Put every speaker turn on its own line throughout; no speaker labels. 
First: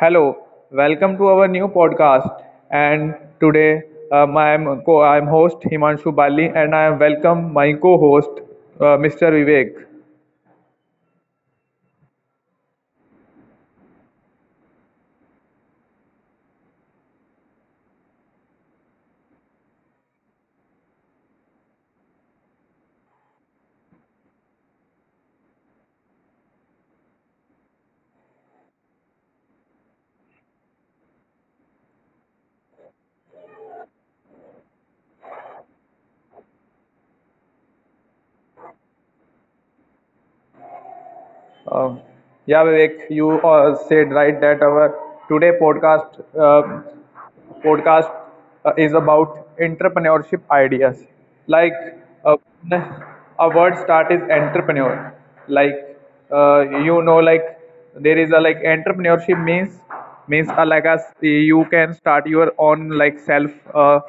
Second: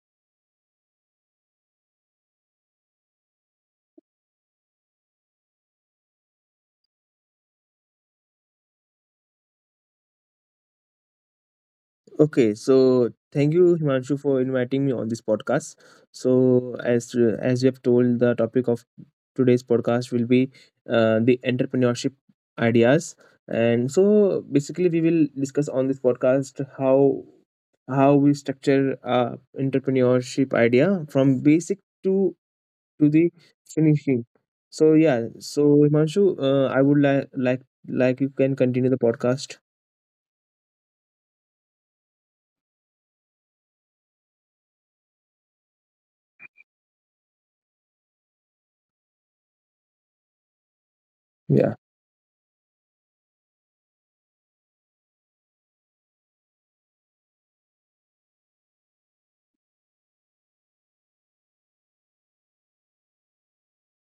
Hello, welcome to our new podcast. And today, I am host Himanshu Bali, and I am welcome my co-host, Mr. Vivek.
Okay, so thank you, Himanshu, for inviting me on this podcast. So, as you have told, the topic of today's podcast will be the entrepreneurship ideas, and so basically we will discuss on this podcast how we structure entrepreneurship idea from basic to the finishing. So yeah, so Himanshu, I would like you can continue the podcast.
Um yeah, Vivek, you said right that our today podcast is about entrepreneurship ideas. Like
Yeah,
uh, a word start is entrepreneur. Like uh, you know, like there is a like entrepreneurship means like as you can start your own like self uh,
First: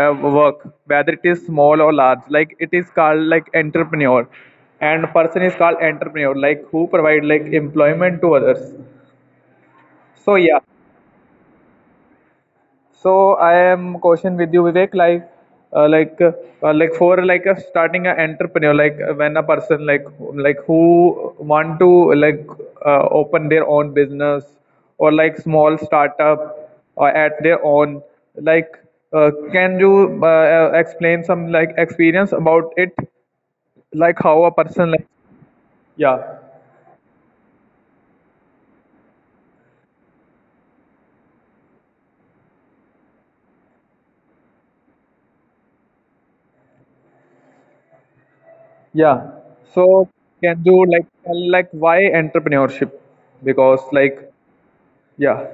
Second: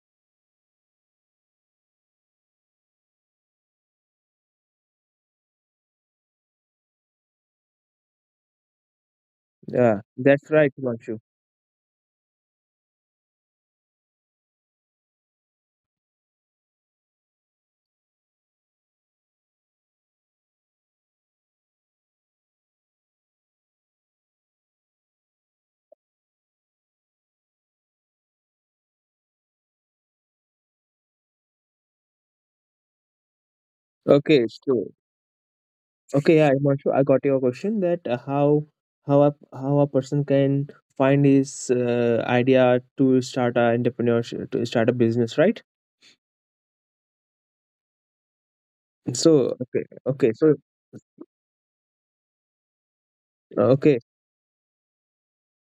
uh, work, whether it is small or large. Like it is called like entrepreneur, and person is called entrepreneur. Like who provide like employment to others.
yeah,
So
that's
yeah,
right, Himanshu.
so I am question with you, Vivek. Uh, like, uh, like for like a starting an entrepreneur, when a person like who want to like open their own business or like small startup or at their own, like, can you explain some like experience about it, like how
Okay,
a
so
person like yeah,
okay, yeah, Himanshu, I got your question that how a person can find his idea to start a entrepreneurship to start a business, right?
yeah.
So okay,
So
okay, so
can you like tell like why entrepreneurship? Because
okay,
like yeah.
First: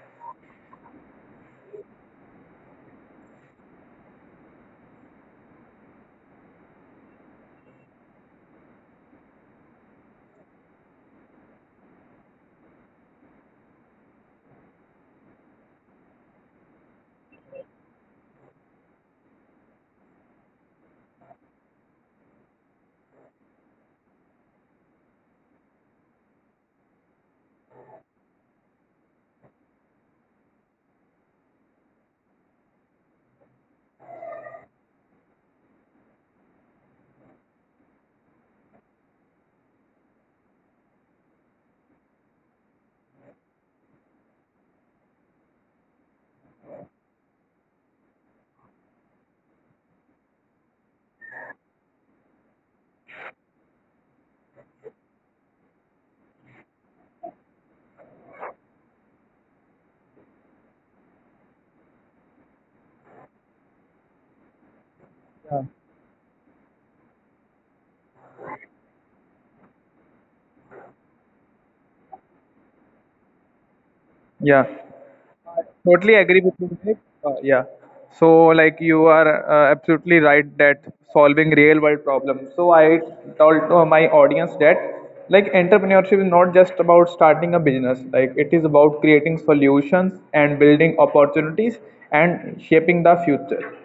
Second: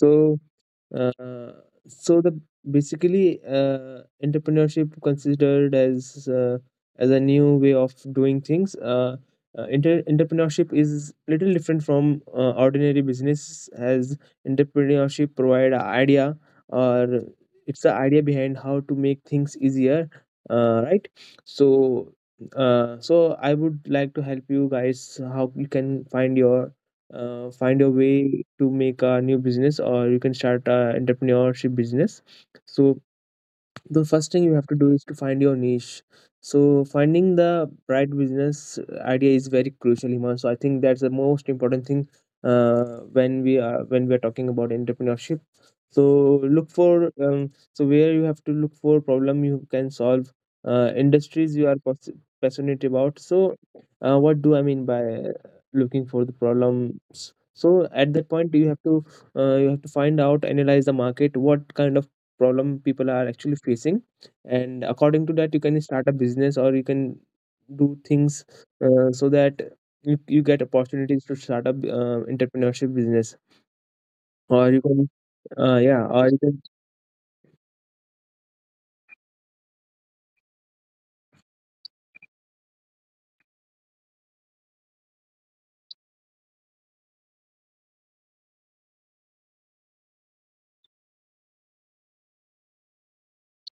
so Uh, so the Basically, entrepreneurship considered as a new way of doing things. Entrepreneurship is little different from ordinary business, as entrepreneurship provide a idea or it's the idea behind how to make things easier, right? So, so I would like to help you guys how you can find your find a way to make a new business or you can start a entrepreneurship business, so the first thing you have to do is to find your niche. So finding the right business idea is very crucial, Himan. So I think that's the most important thing when we are talking about entrepreneurship. So look for where you have to look for problem you can solve, industries you are passionate about. So what do I mean by looking for the problems? So at that point you have to find out, analyze the market, what kind of problem people are actually facing, and according to that you can start a business or you can do things, so that you get opportunities to start up entrepreneurship business,
Yeah.
or you can uh, yeah
Totally
or you
agree with
can
you, Vivek. Yeah. So, like, you are absolutely right that solving real world problems. So, I told to my audience that, like, entrepreneurship is not just about starting a business, like, it is about creating solutions and building opportunities and shaping the future,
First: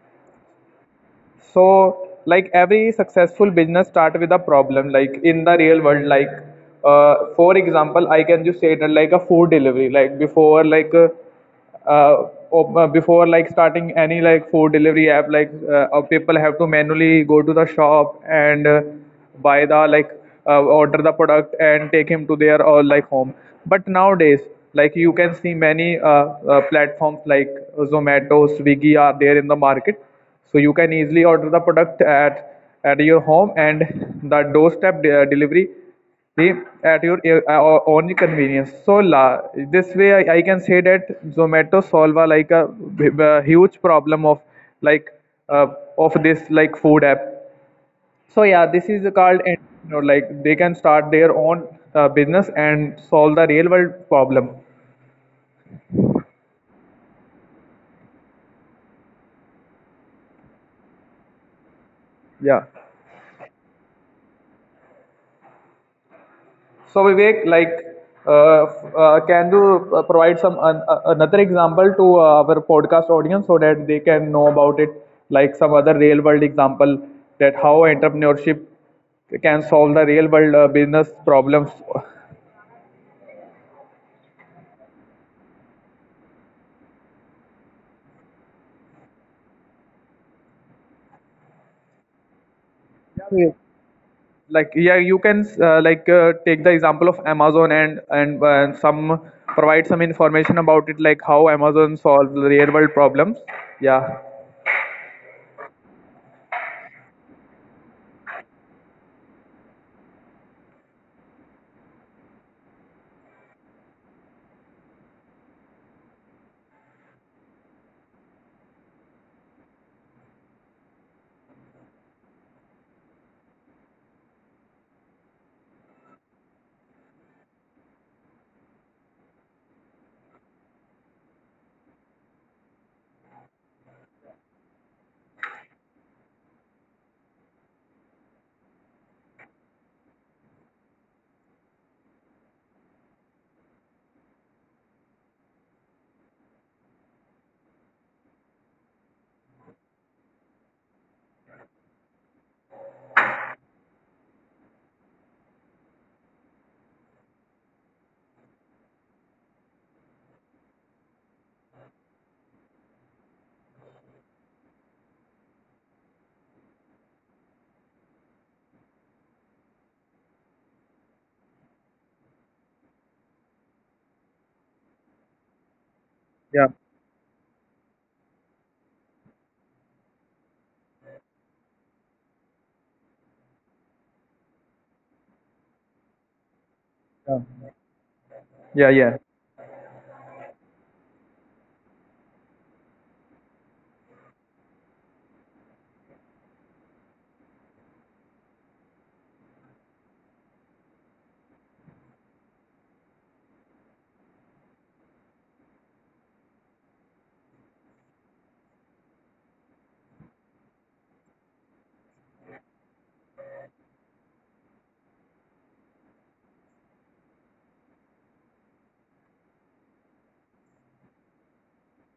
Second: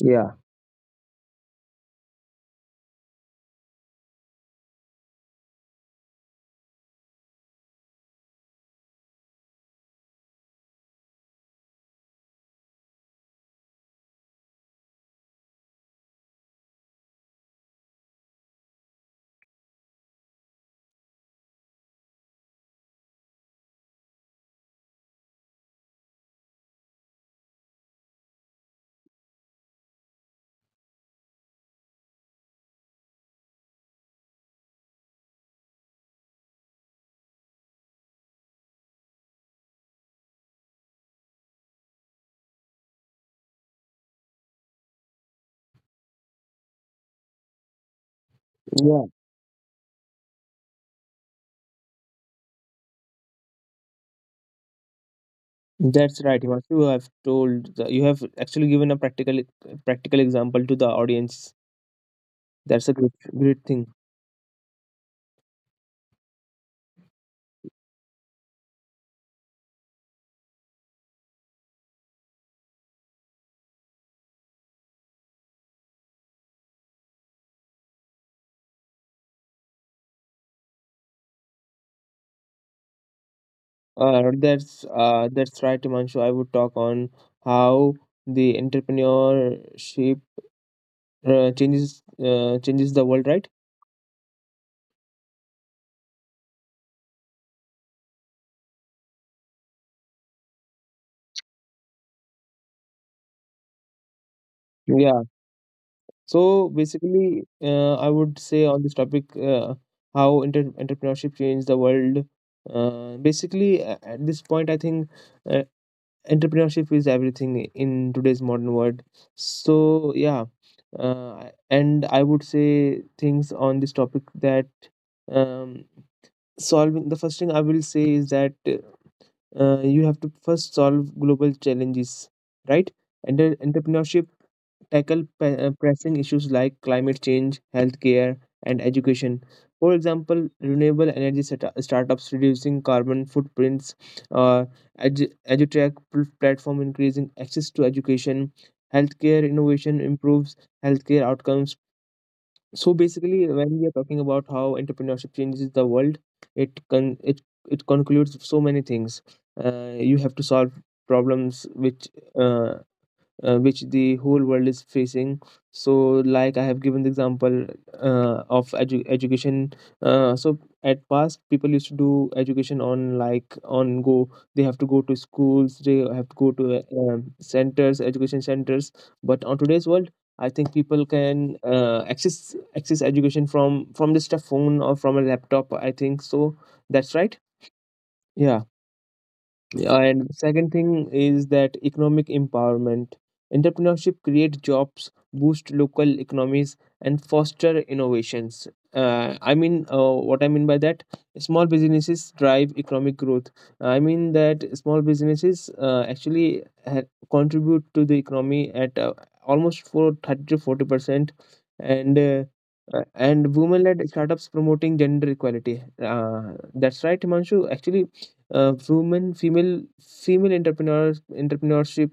Yeah,
so like every successful business start with a problem like in the real world like for example, I can just say that like a food delivery, before like starting any like food delivery app like people have to manually go to the shop and buy the order the product and take him to their or like home, but nowadays like you can see many platforms like Zomato, Swiggy are there in the market, so you can easily order the product at your home and the delivery be at your own convenience so this way I can say that Zomato solve a, like a huge problem of like uh, of this like food app. So yeah, this
yeah,
is called, you know, like they can start their own business and solve the real world problem.
that's right, Himanshu. You have you have actually given a practical example to the audience.
Yeah.
That's a great thing.
So Vivek, like, uh, can you provide some another example to our podcast audience so that they can know about it, like some other real world example, that how entrepreneurship can solve the real world business problems.
That's right, Himanshu. I would talk on how the entrepreneurship changes the world, right?
Like, yeah, you can like take the example of Amazon, and some provide some information about it, like how Amazon solves the real world problems. Yeah,
So basically, I would say on this topic, entrepreneurship changed the world. Basically, at this point, I think uh, entrepreneurship is everything in today's modern world. So yeah, and I would say things on this topic that um, solving the first thing I will say is that you have to first solve global challenges, right? And entrepreneurship tackle pressing issues like climate change, healthcare, and education. For example, renewable energy startups reducing carbon footprints, uh, edu- edutech platform increasing access to education, healthcare innovation improves healthcare outcomes. So basically, when we are talking about how entrepreneurship changes the world, it con- it it concludes so many things. You have to solve problems uh, which the whole world is facing. So, like I have given the example of education. So, at past, people used to do education on like on go. They have to go to schools. They have to go
yeah,
to centers, education centers. But on today's world, I think people can access education from just a phone or from a laptop. I think so. That's right.
yeah,
Yeah.
yeah, yeah.
Yeah, and second thing is that economic empowerment. Entrepreneurship create jobs, boost local economies, and foster innovations. What I mean by that, small businesses drive economic growth. I mean that small businesses contribute to the economy at almost for 30 to 40%, and uh, and women-led startups promoting gender equality. That's right, Himanshu. Actually, women female female entrepreneurs entrepreneurship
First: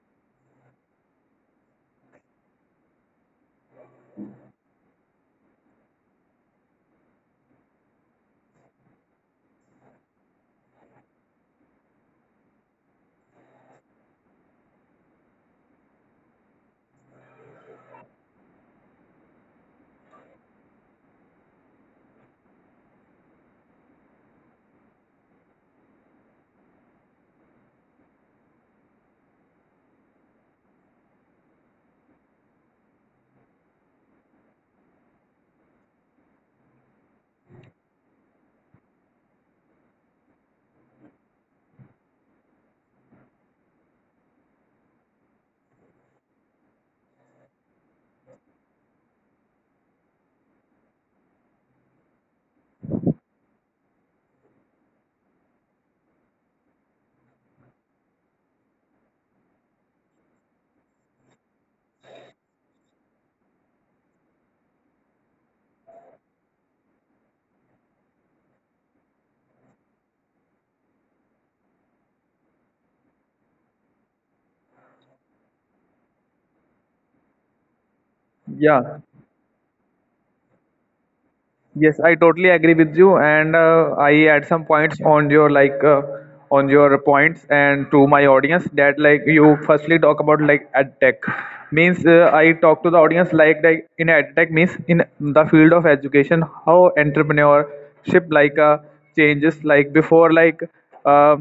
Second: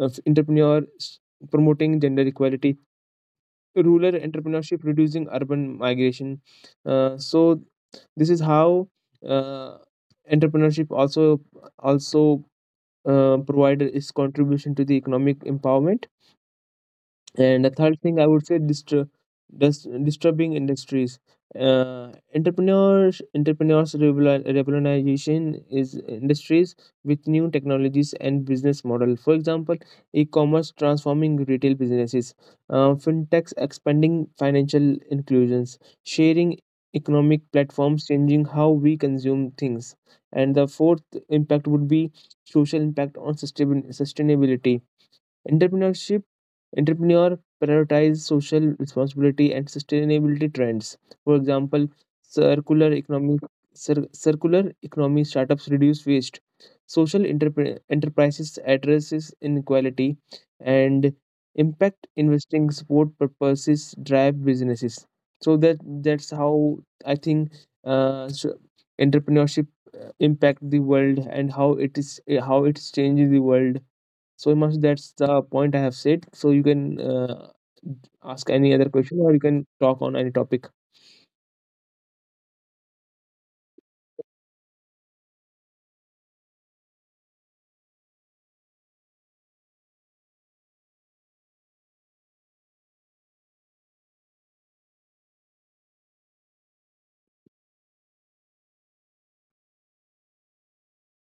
entrepreneurs promoting gender equality, rural entrepreneurship reducing urban migration. So this is how uh, entrepreneurship also provide its contribution to the economic empowerment. And the third thing I would say, disturbing industries. Entrepreneurs revolutionization is industries with new technologies and business model. For example, e-commerce transforming retail businesses, fintechs expanding financial inclusions, sharing economic platforms changing how we consume things. And the fourth impact would be social impact on sustainability. Entrepreneurship Entrepreneur prioritize social responsibility and sustainability trends. For example, circular economic circular economy startups reduce waste. Enterprises addresses inequality, and impact investing support purposes drive businesses. So that's how I think uh, s- entrepreneurship impact the world and how it is, how it's changing the world so much. That's the point I have said. So you can ask any other
Yeah.
question or you can talk on any topic.
Yes, I totally agree with you, and I add some points on your on your points and to my audience that like you firstly talk about like ad tech means I talk to the audience like in ad tech means in the field of education how entrepreneurship like changes like before uh,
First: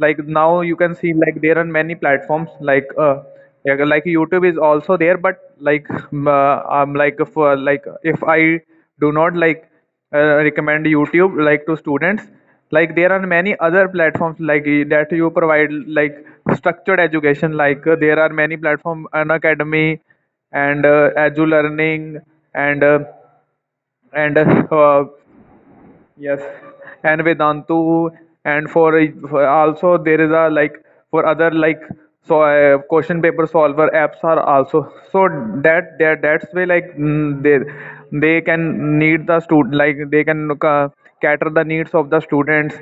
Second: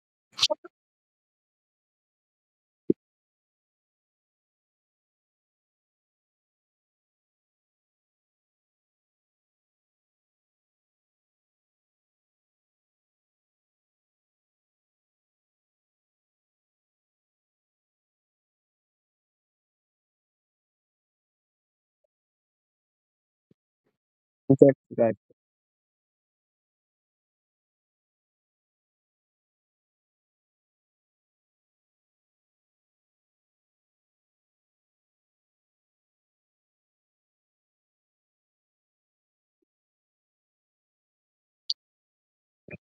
like now you can see like there are many platforms like yeah, like YouTube is also there but like if I do not like recommend YouTube like to students, like there are many other platforms like that you provide like structured education like there are many platform an academy and edge learning and uh, and
That's right.
yes, and Vedantu, and for, for also there is a like for other like so question paper solver apps are also so that's way like they can need the student like they can cater the needs of the students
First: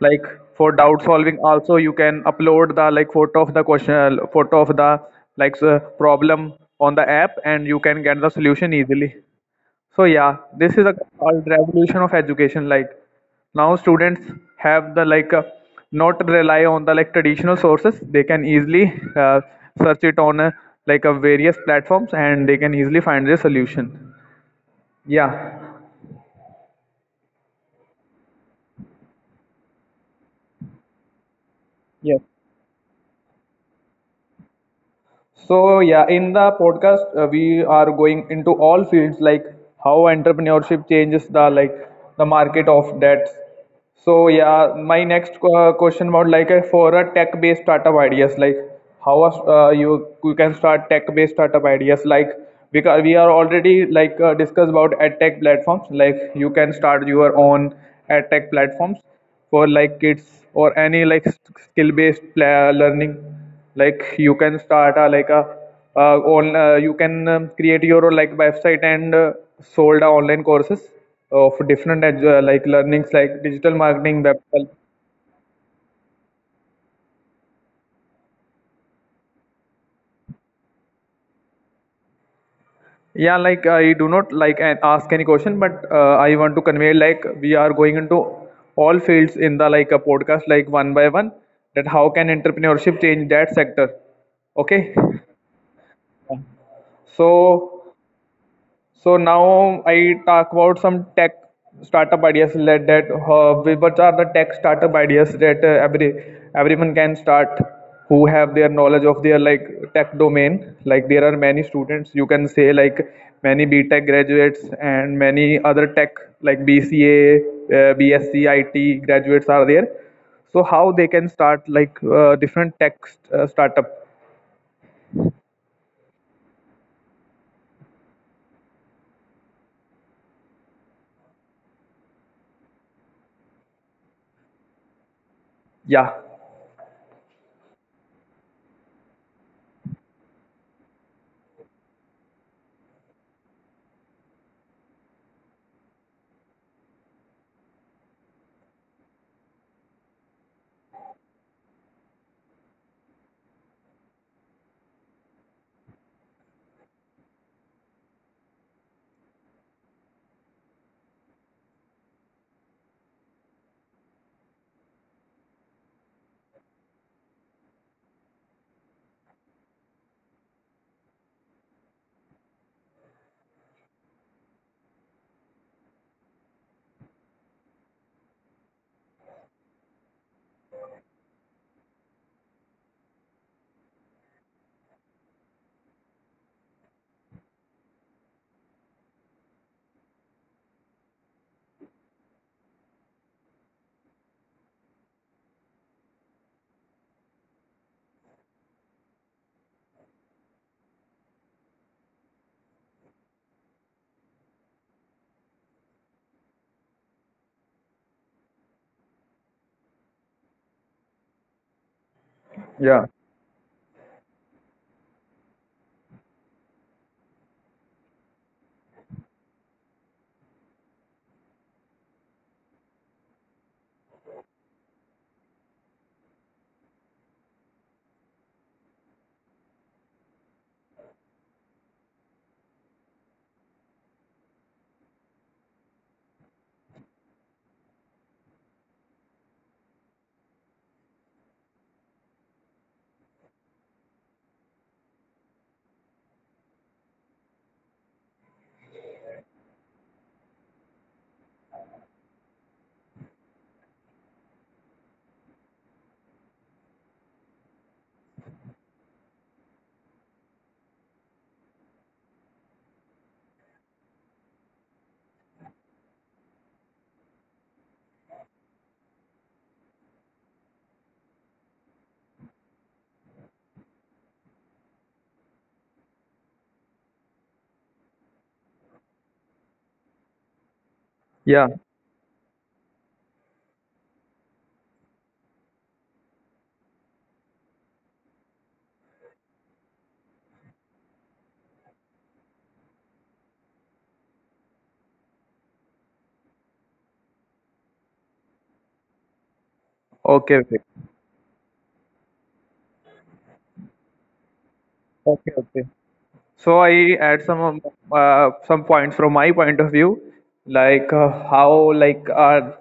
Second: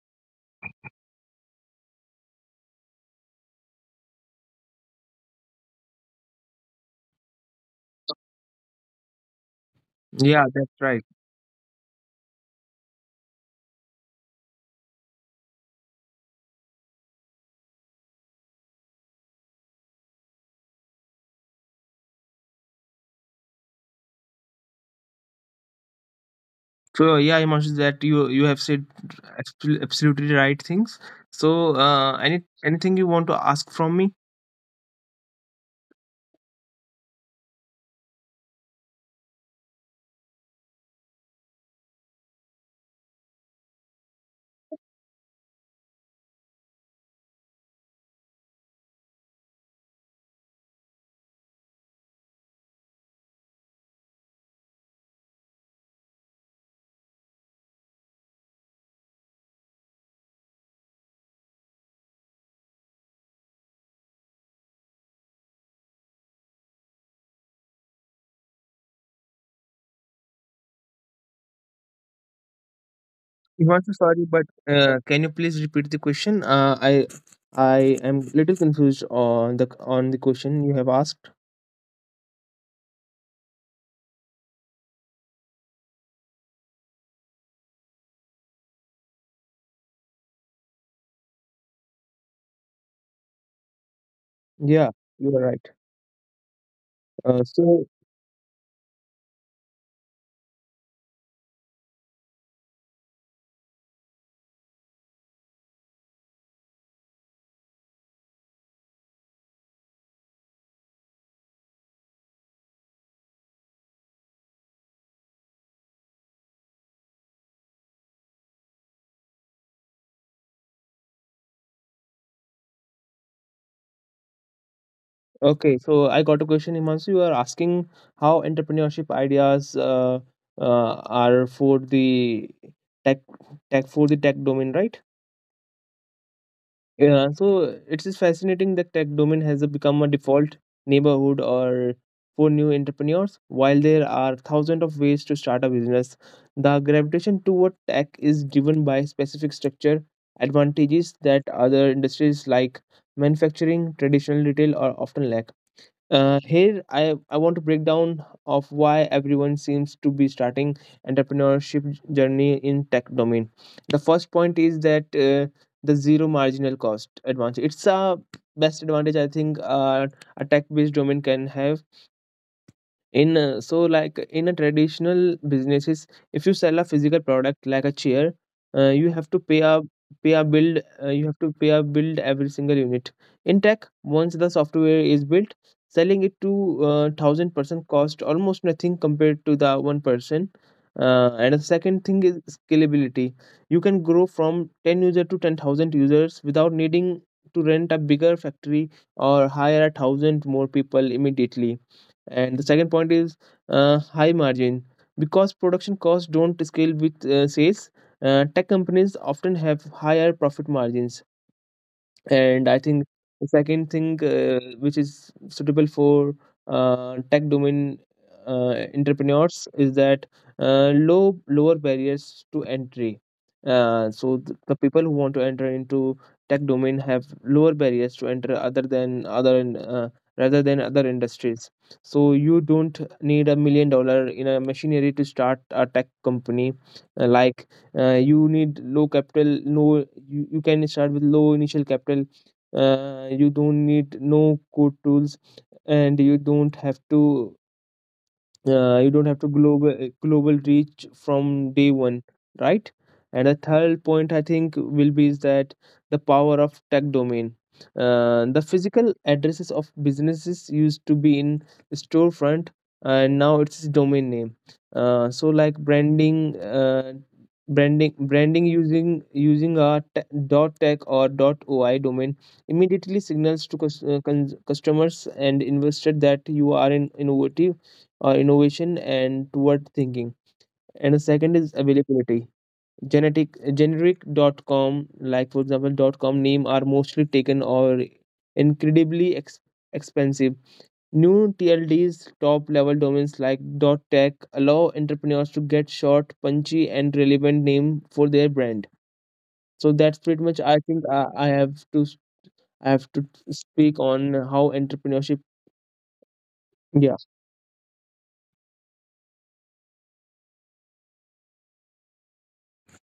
like for doubt solving also you can upload the like photo of the question, photo of the problem on the app and you can get the solution easily. So yeah,
Yeah, that's
this is a
right.
called revolution of education. Like now students have the not rely on the like traditional sources. They can easily search it on various platforms and they can easily find the solution. Yeah.
So yeah, Himanshu, that you have said absolutely right things. So
Yes.
anything you want to ask from me?
So yeah, in the podcast we are going into all fields like how entrepreneurship changes the like the market of debts. So yeah, my next question about like for a tech-based startup ideas like how you you can start tech-based startup ideas like because we are already like discussed about ad tech platforms like you can start your own ad tech platforms for like kids or any like skill based learning like you can start a like a on you can create your like website and sold a online courses of different like learnings like digital
I'm so
marketing,
sorry,
web
but
help.
can you please repeat the question? I am little confused on the question you have asked.
Yeah, like I do not like ask any question, but I want to convey like we are going into all fields in the like a podcast like one by one, that how can entrepreneurship change that sector. Okay,
Yeah, you are right. Uh, so
so so now I talk about some tech startup ideas that which are the tech startup ideas that everyone can start who have their knowledge of their like tech domain. Like there are many students you can say like many B.Tech graduates and many other tech like BCA, BSc, IT graduates are there. So how they can start like different tech startup?
okay, so I got a question, Himanshu. You are asking how entrepreneurship ideas uh, are for the tech tech for the tech domain, right?
Yeah,
Yeah, so it is fascinating that tech domain has become a default neighborhood or for new entrepreneurs. While there are thousands of ways to start a business, the gravitation toward tech is driven by specific structure advantages that other industries like manufacturing, traditional retail, or often lack. I want to break down of why everyone seems to be starting entrepreneurship journey in tech domain. The first point is that the zero marginal cost advantage. It's a best advantage I think a tech based domain can have in so like in a traditional businesses, if you sell a physical product like a chair, you have to pay a pay a build you have to pay a build every single unit. In tech, once the software is built, selling it to thousand percent cost almost nothing compared to the one person. And the second thing is scalability. You can grow from 10 user to 10,000 users without needing to rent a bigger factory or hire a thousand more people immediately. And the second point is high margin. Because production costs don't scale with sales, tech companies often have higher profit margins. And I think
yeah,
the second thing which is suitable for tech domain entrepreneurs is that lower barriers to entry. The people who want to enter into tech domain have lower barriers to enter other than other in- rather than other industries. So you don't need a million dollars in a machinery to start a tech company. Like you need low capital no You, you can start with low initial capital. You don't need no code tools, and you don't have to global global reach from day one, right? And the third point I think will be is that the power of tech domain. The physical addresses of businesses used to be in storefront, and now it's domain name. So like branding branding branding using a dot tech or dot oi domain immediately signals to customers and investors that you are in innovative innovation and toward thinking. And the second is
yeah.
availability. Genetic generic.com, like for example.com name are mostly taken or incredibly expensive. New tlds, top level domains like dot tech, allow entrepreneurs to get short, punchy and relevant name for their brand. So that's pretty much
Okay, okay,
I have to i have to speak on how entrepreneurship.
okay, okay. So I add some of, some points from my point of view, like how like our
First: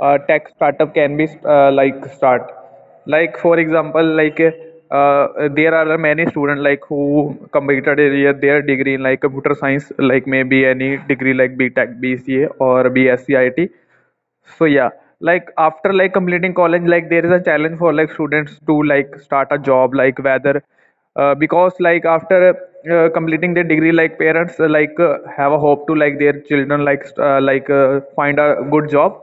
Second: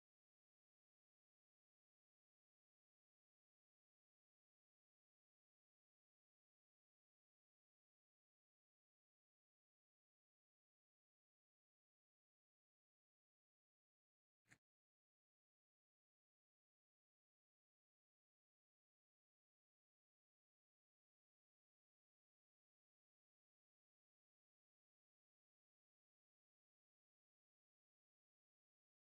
tech startup can be like start. Like for example, there are many students like who completed their degree in like computer science, like maybe any degree like B.Tech, BCA or BSc IT. So yeah, like after like completing college, like there is a challenge for like students to like start a job, like whether because like after completing their degree, like parents have a hope to like their children like find a good job,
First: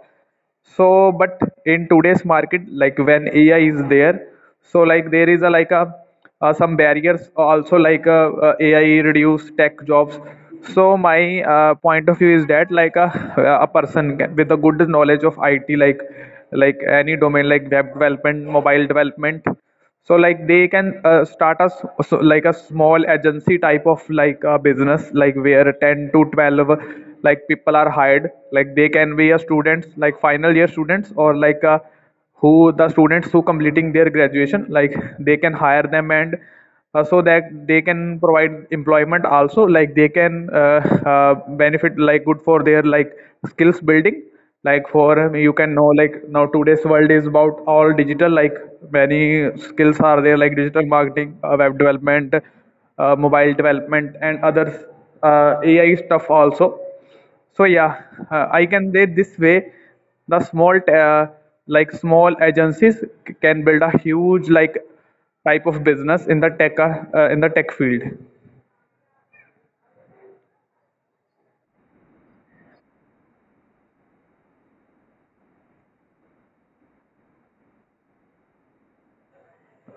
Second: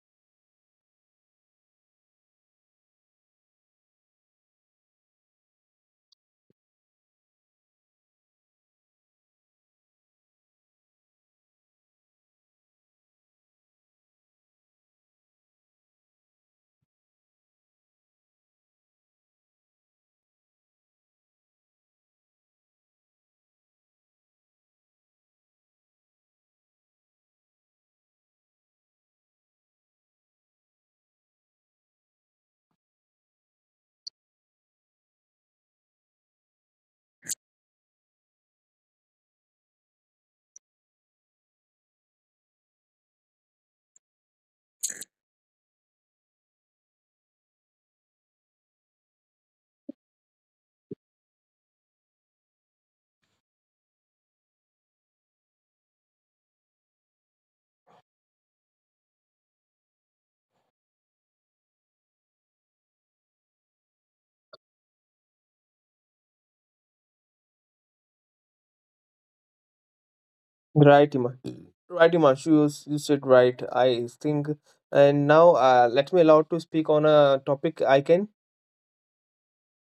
so but in today's market like when AI is there, so like there is a some barriers also like AI reduce tech jobs. So my point of view is that a person with a good knowledge of IT like any domain like web development, mobile development, so like they can start so like a small agency type of like a business like where 10 to 12 like people are hired like they can be a students like final year students or like who the students who completing their graduation, like they can hire them and so that they can provide employment also like they can uh, benefit like good for their like skills building like for you can know like now today's world is about all digital like many skills are there like digital marketing, web development, mobile development and other AI stuff also. So yeah, I can say this way the small agencies can build a huge like type of business in the tech field.
Right, Ima- right, Imanshu, you said right. I think, and now let me allow to speak on a topic I can.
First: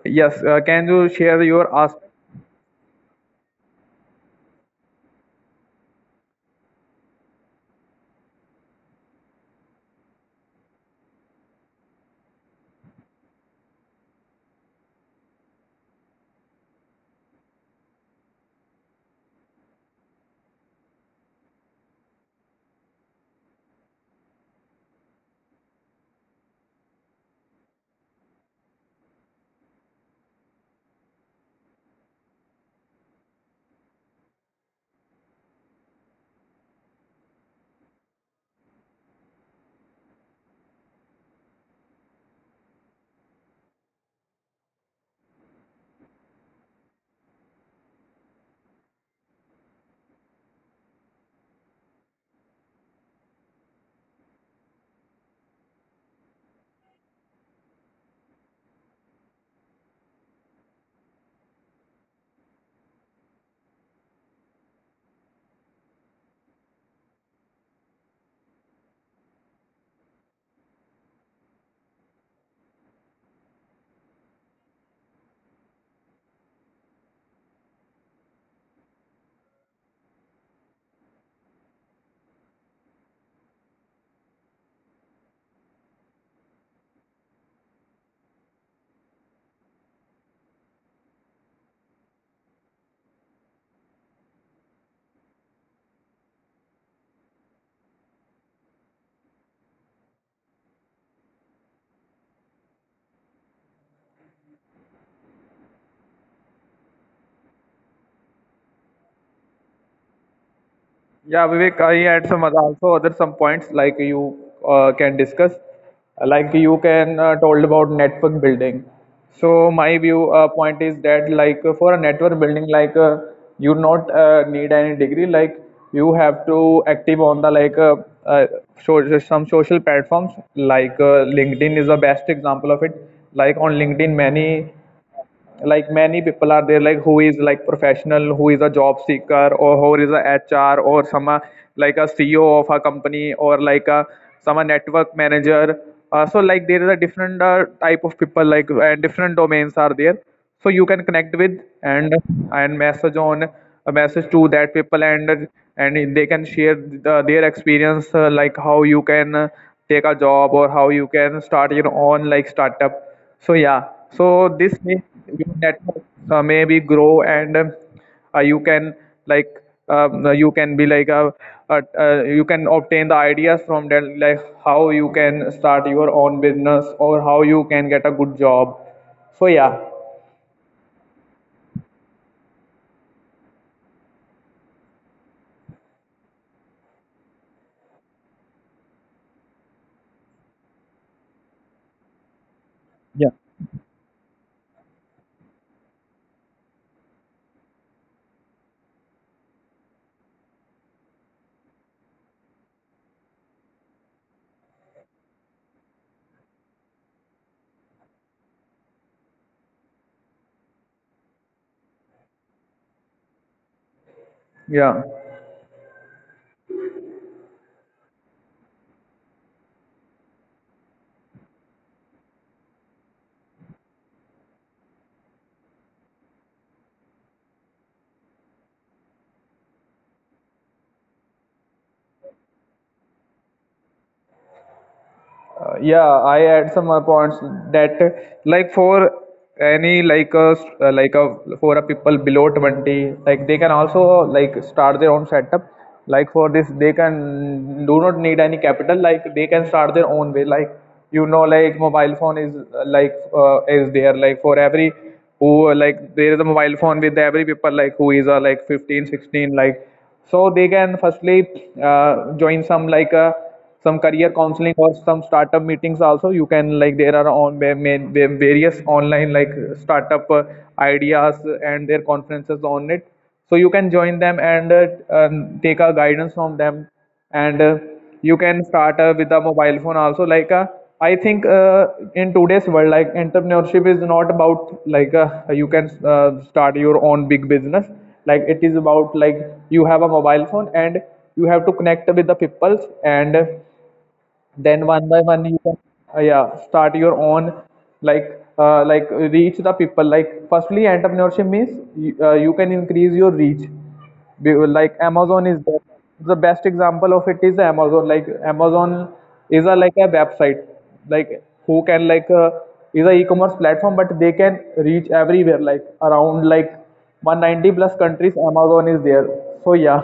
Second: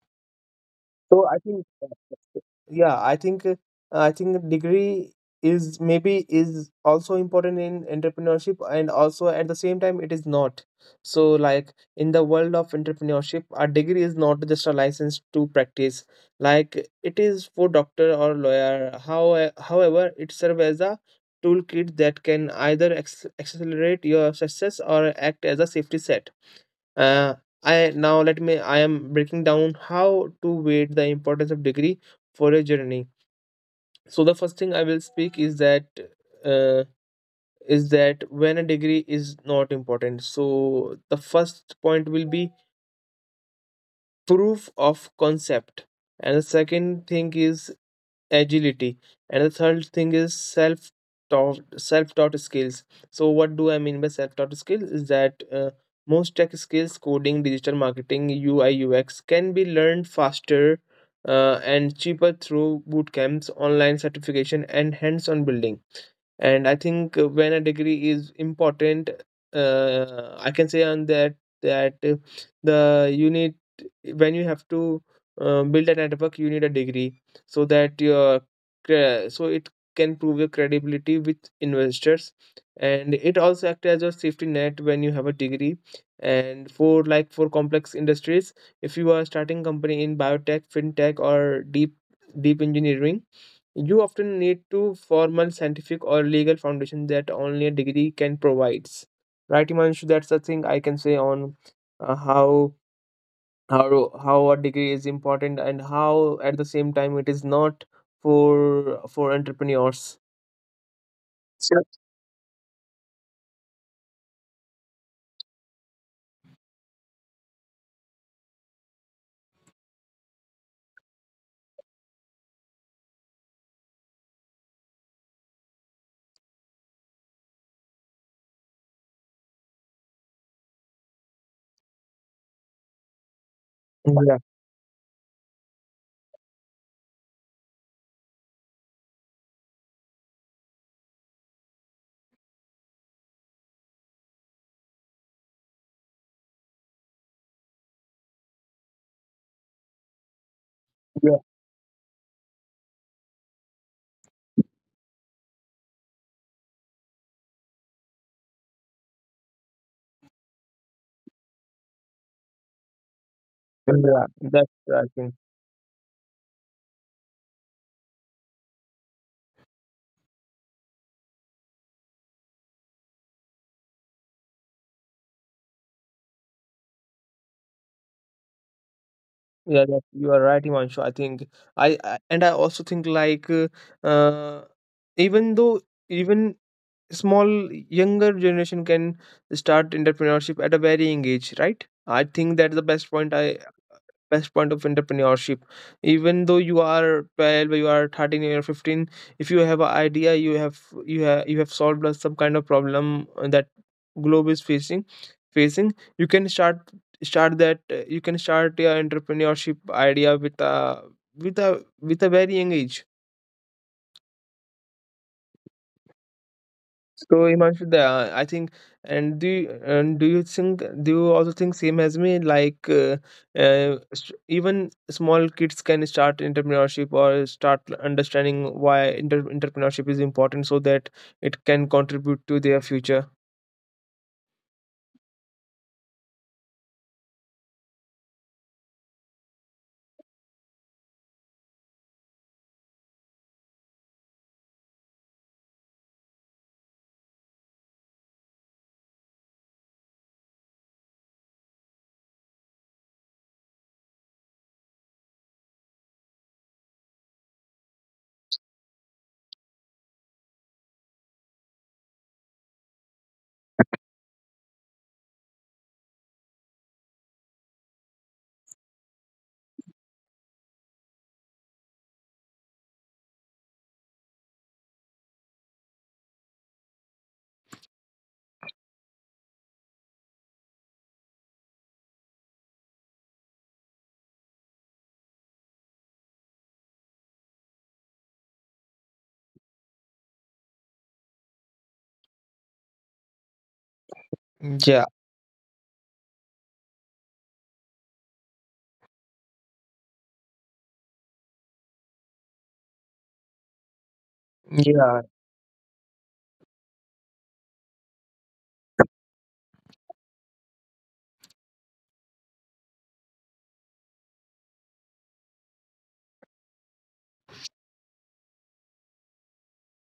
Yes, can you
So I
share
think,
your ask?
yeah, I think degree is maybe is also important in entrepreneurship, and also at the same time it is not. So like in the world of entrepreneurship, a degree is not just a license to practice, like it is for doctor or lawyer. How, however, it serves as a toolkit that can either accelerate your success or act as a safety set. Uh, I now let me. I am breaking down how to weight the importance of degree for a journey. So the first thing I will speak is uh, that when a degree is not important. So the first point will be proof of concept, and the second thing is agility, and the third thing is self taught skills. So what do I mean by self taught skills is that most tech skills, coding, digital marketing, ui ux, can be learned faster and cheaper through boot camps, online certification and hands on building. And I think when a degree is important, I can say on that that the you need when you have to build a network, you need a degree, so that your it can prove your credibility with investors. And it also acts as a safety net when you have a degree. And for like for complex industries, if you are starting company in biotech, fintech or deep engineering, you often need to formal scientific or legal foundation that only a degree can provides. Right, Himanshu? That's the thing I can say on uh, how how a degree is important and how at the same time it is not for entrepreneurs.
Yeah, Vivek,
Sure.
I had some other, also other some points like you can discuss, like you can told about network building. So my view point is that like for a network building, like you not need any degree, like you have to active on the like uh, so some social platforms like LinkedIn is the best example of it. Like on LinkedIn,
Yeah,
many many people are there like who is like professional, who is a job seeker, or who is a HR or some like a CEO of a company or like a some a network manager, so like there is a different type of people like and different domains are there, so you can
yeah,
connect with and message on a message to that people, and they can share the, their experience like how you can take a job or how you can start your own like startup. So yeah,
yeah.
so
That's
this way
I think.
your network maybe grow and you can like you can be you can obtain the ideas from that like how you can start your own business or how you can get a good job. So yeah,
Yeah, that you are right, Himanshu. I think I and I also think like uh, even though even small younger generation can start entrepreneurship at a very young age, right? I think that's the
yeah.
best point of entrepreneurship. Even though you are 12, you are 13 or 15, if you have an idea, you have some kind of problem that globe is facing, you can start start that you can start your entrepreneurship idea with a with a with a very young age.
Yeah.
So Himanshu, I think, and do you think, do you also think same as me? Like even small kids can start entrepreneurship or start understanding why inter entrepreneurship is important, so that it can contribute to their future.
Yeah, I add some points that like for any like a for a people below 20 like they can also like start their own setup like for this they can do not need any capital like they can start their own way like you know like mobile phone is is there like for every who like there is a mobile phone with every people like who is like 15 16 like, so they can firstly join some like a some career counseling or some startup meetings also you can like there are on various online like startup ideas and their conferences on it, so you can join them and take a guidance from them and you can start with a mobile phone also like I think in today's world like entrepreneurship is not about like you can start your own big business, like it is about like you have a mobile phone and you have to connect with the people, and then
Yeah,
one by one you can yeah start your own like reach the people like firstly entrepreneurship means you can increase your reach. Like
yeah,
Amazon is there, the best example of it is the Amazon, like Amazon is a like a website like who can like is a e-commerce platform but they can reach everywhere like around like 190 plus countries Amazon is there. So yeah.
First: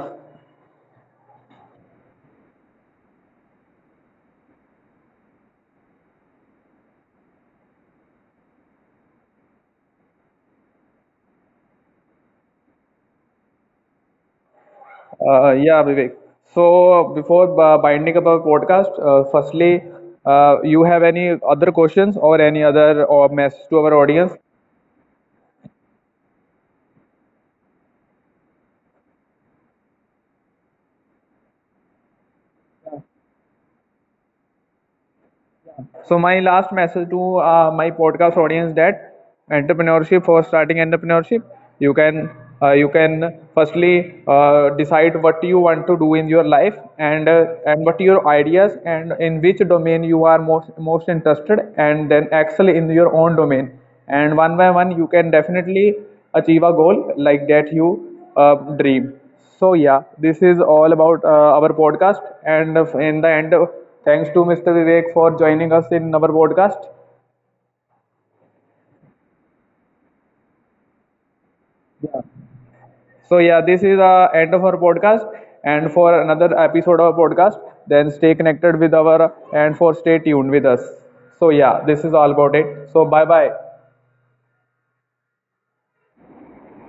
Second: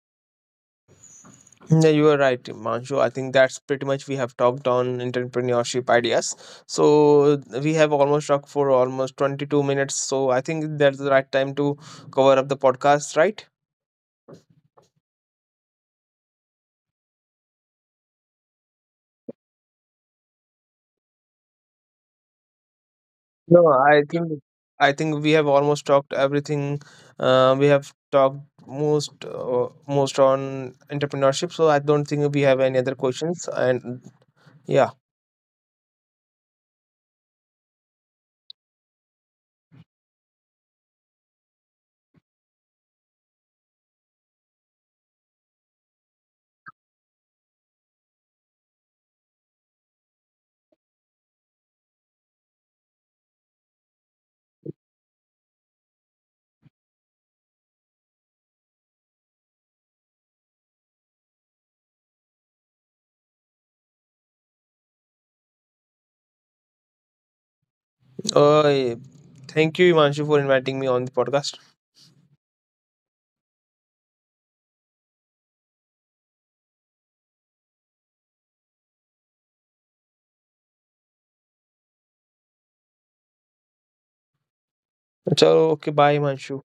Yeah, you are right, Manshu. I think that's pretty much we have talked on entrepreneurship ideas. So we have almost talked for almost 22 minutes. So I think that's the right time to cover up the podcast, right?
Yeah, Vivek. So before binding up our podcast, firstly, you have any other questions or any other or
No,
message to our audience?
I think we have almost talked everything. We have talked most Most on entrepreneurship, so I don't think we have any other questions. And yeah,
So my last message to my podcast audience, that entrepreneurship for starting entrepreneurship, you can you can firstly decide what you want to do in your life and what your ideas and in which domain you are most interested, and then excel in your own domain, and one by one you can definitely achieve a goal like that you uh, dream. So yeah, this is all about our podcast. And in the end, thanks to Mr. Vivek for joining us in our podcast.
uh, thank you, Imanshu, for inviting me on the podcast.
So yeah, this is the end of our podcast. And for another episode of our podcast, then stay connected with our and for stay tuned with us. So yeah, this is all about it. So bye bye.
So okay, bye, Imanshu.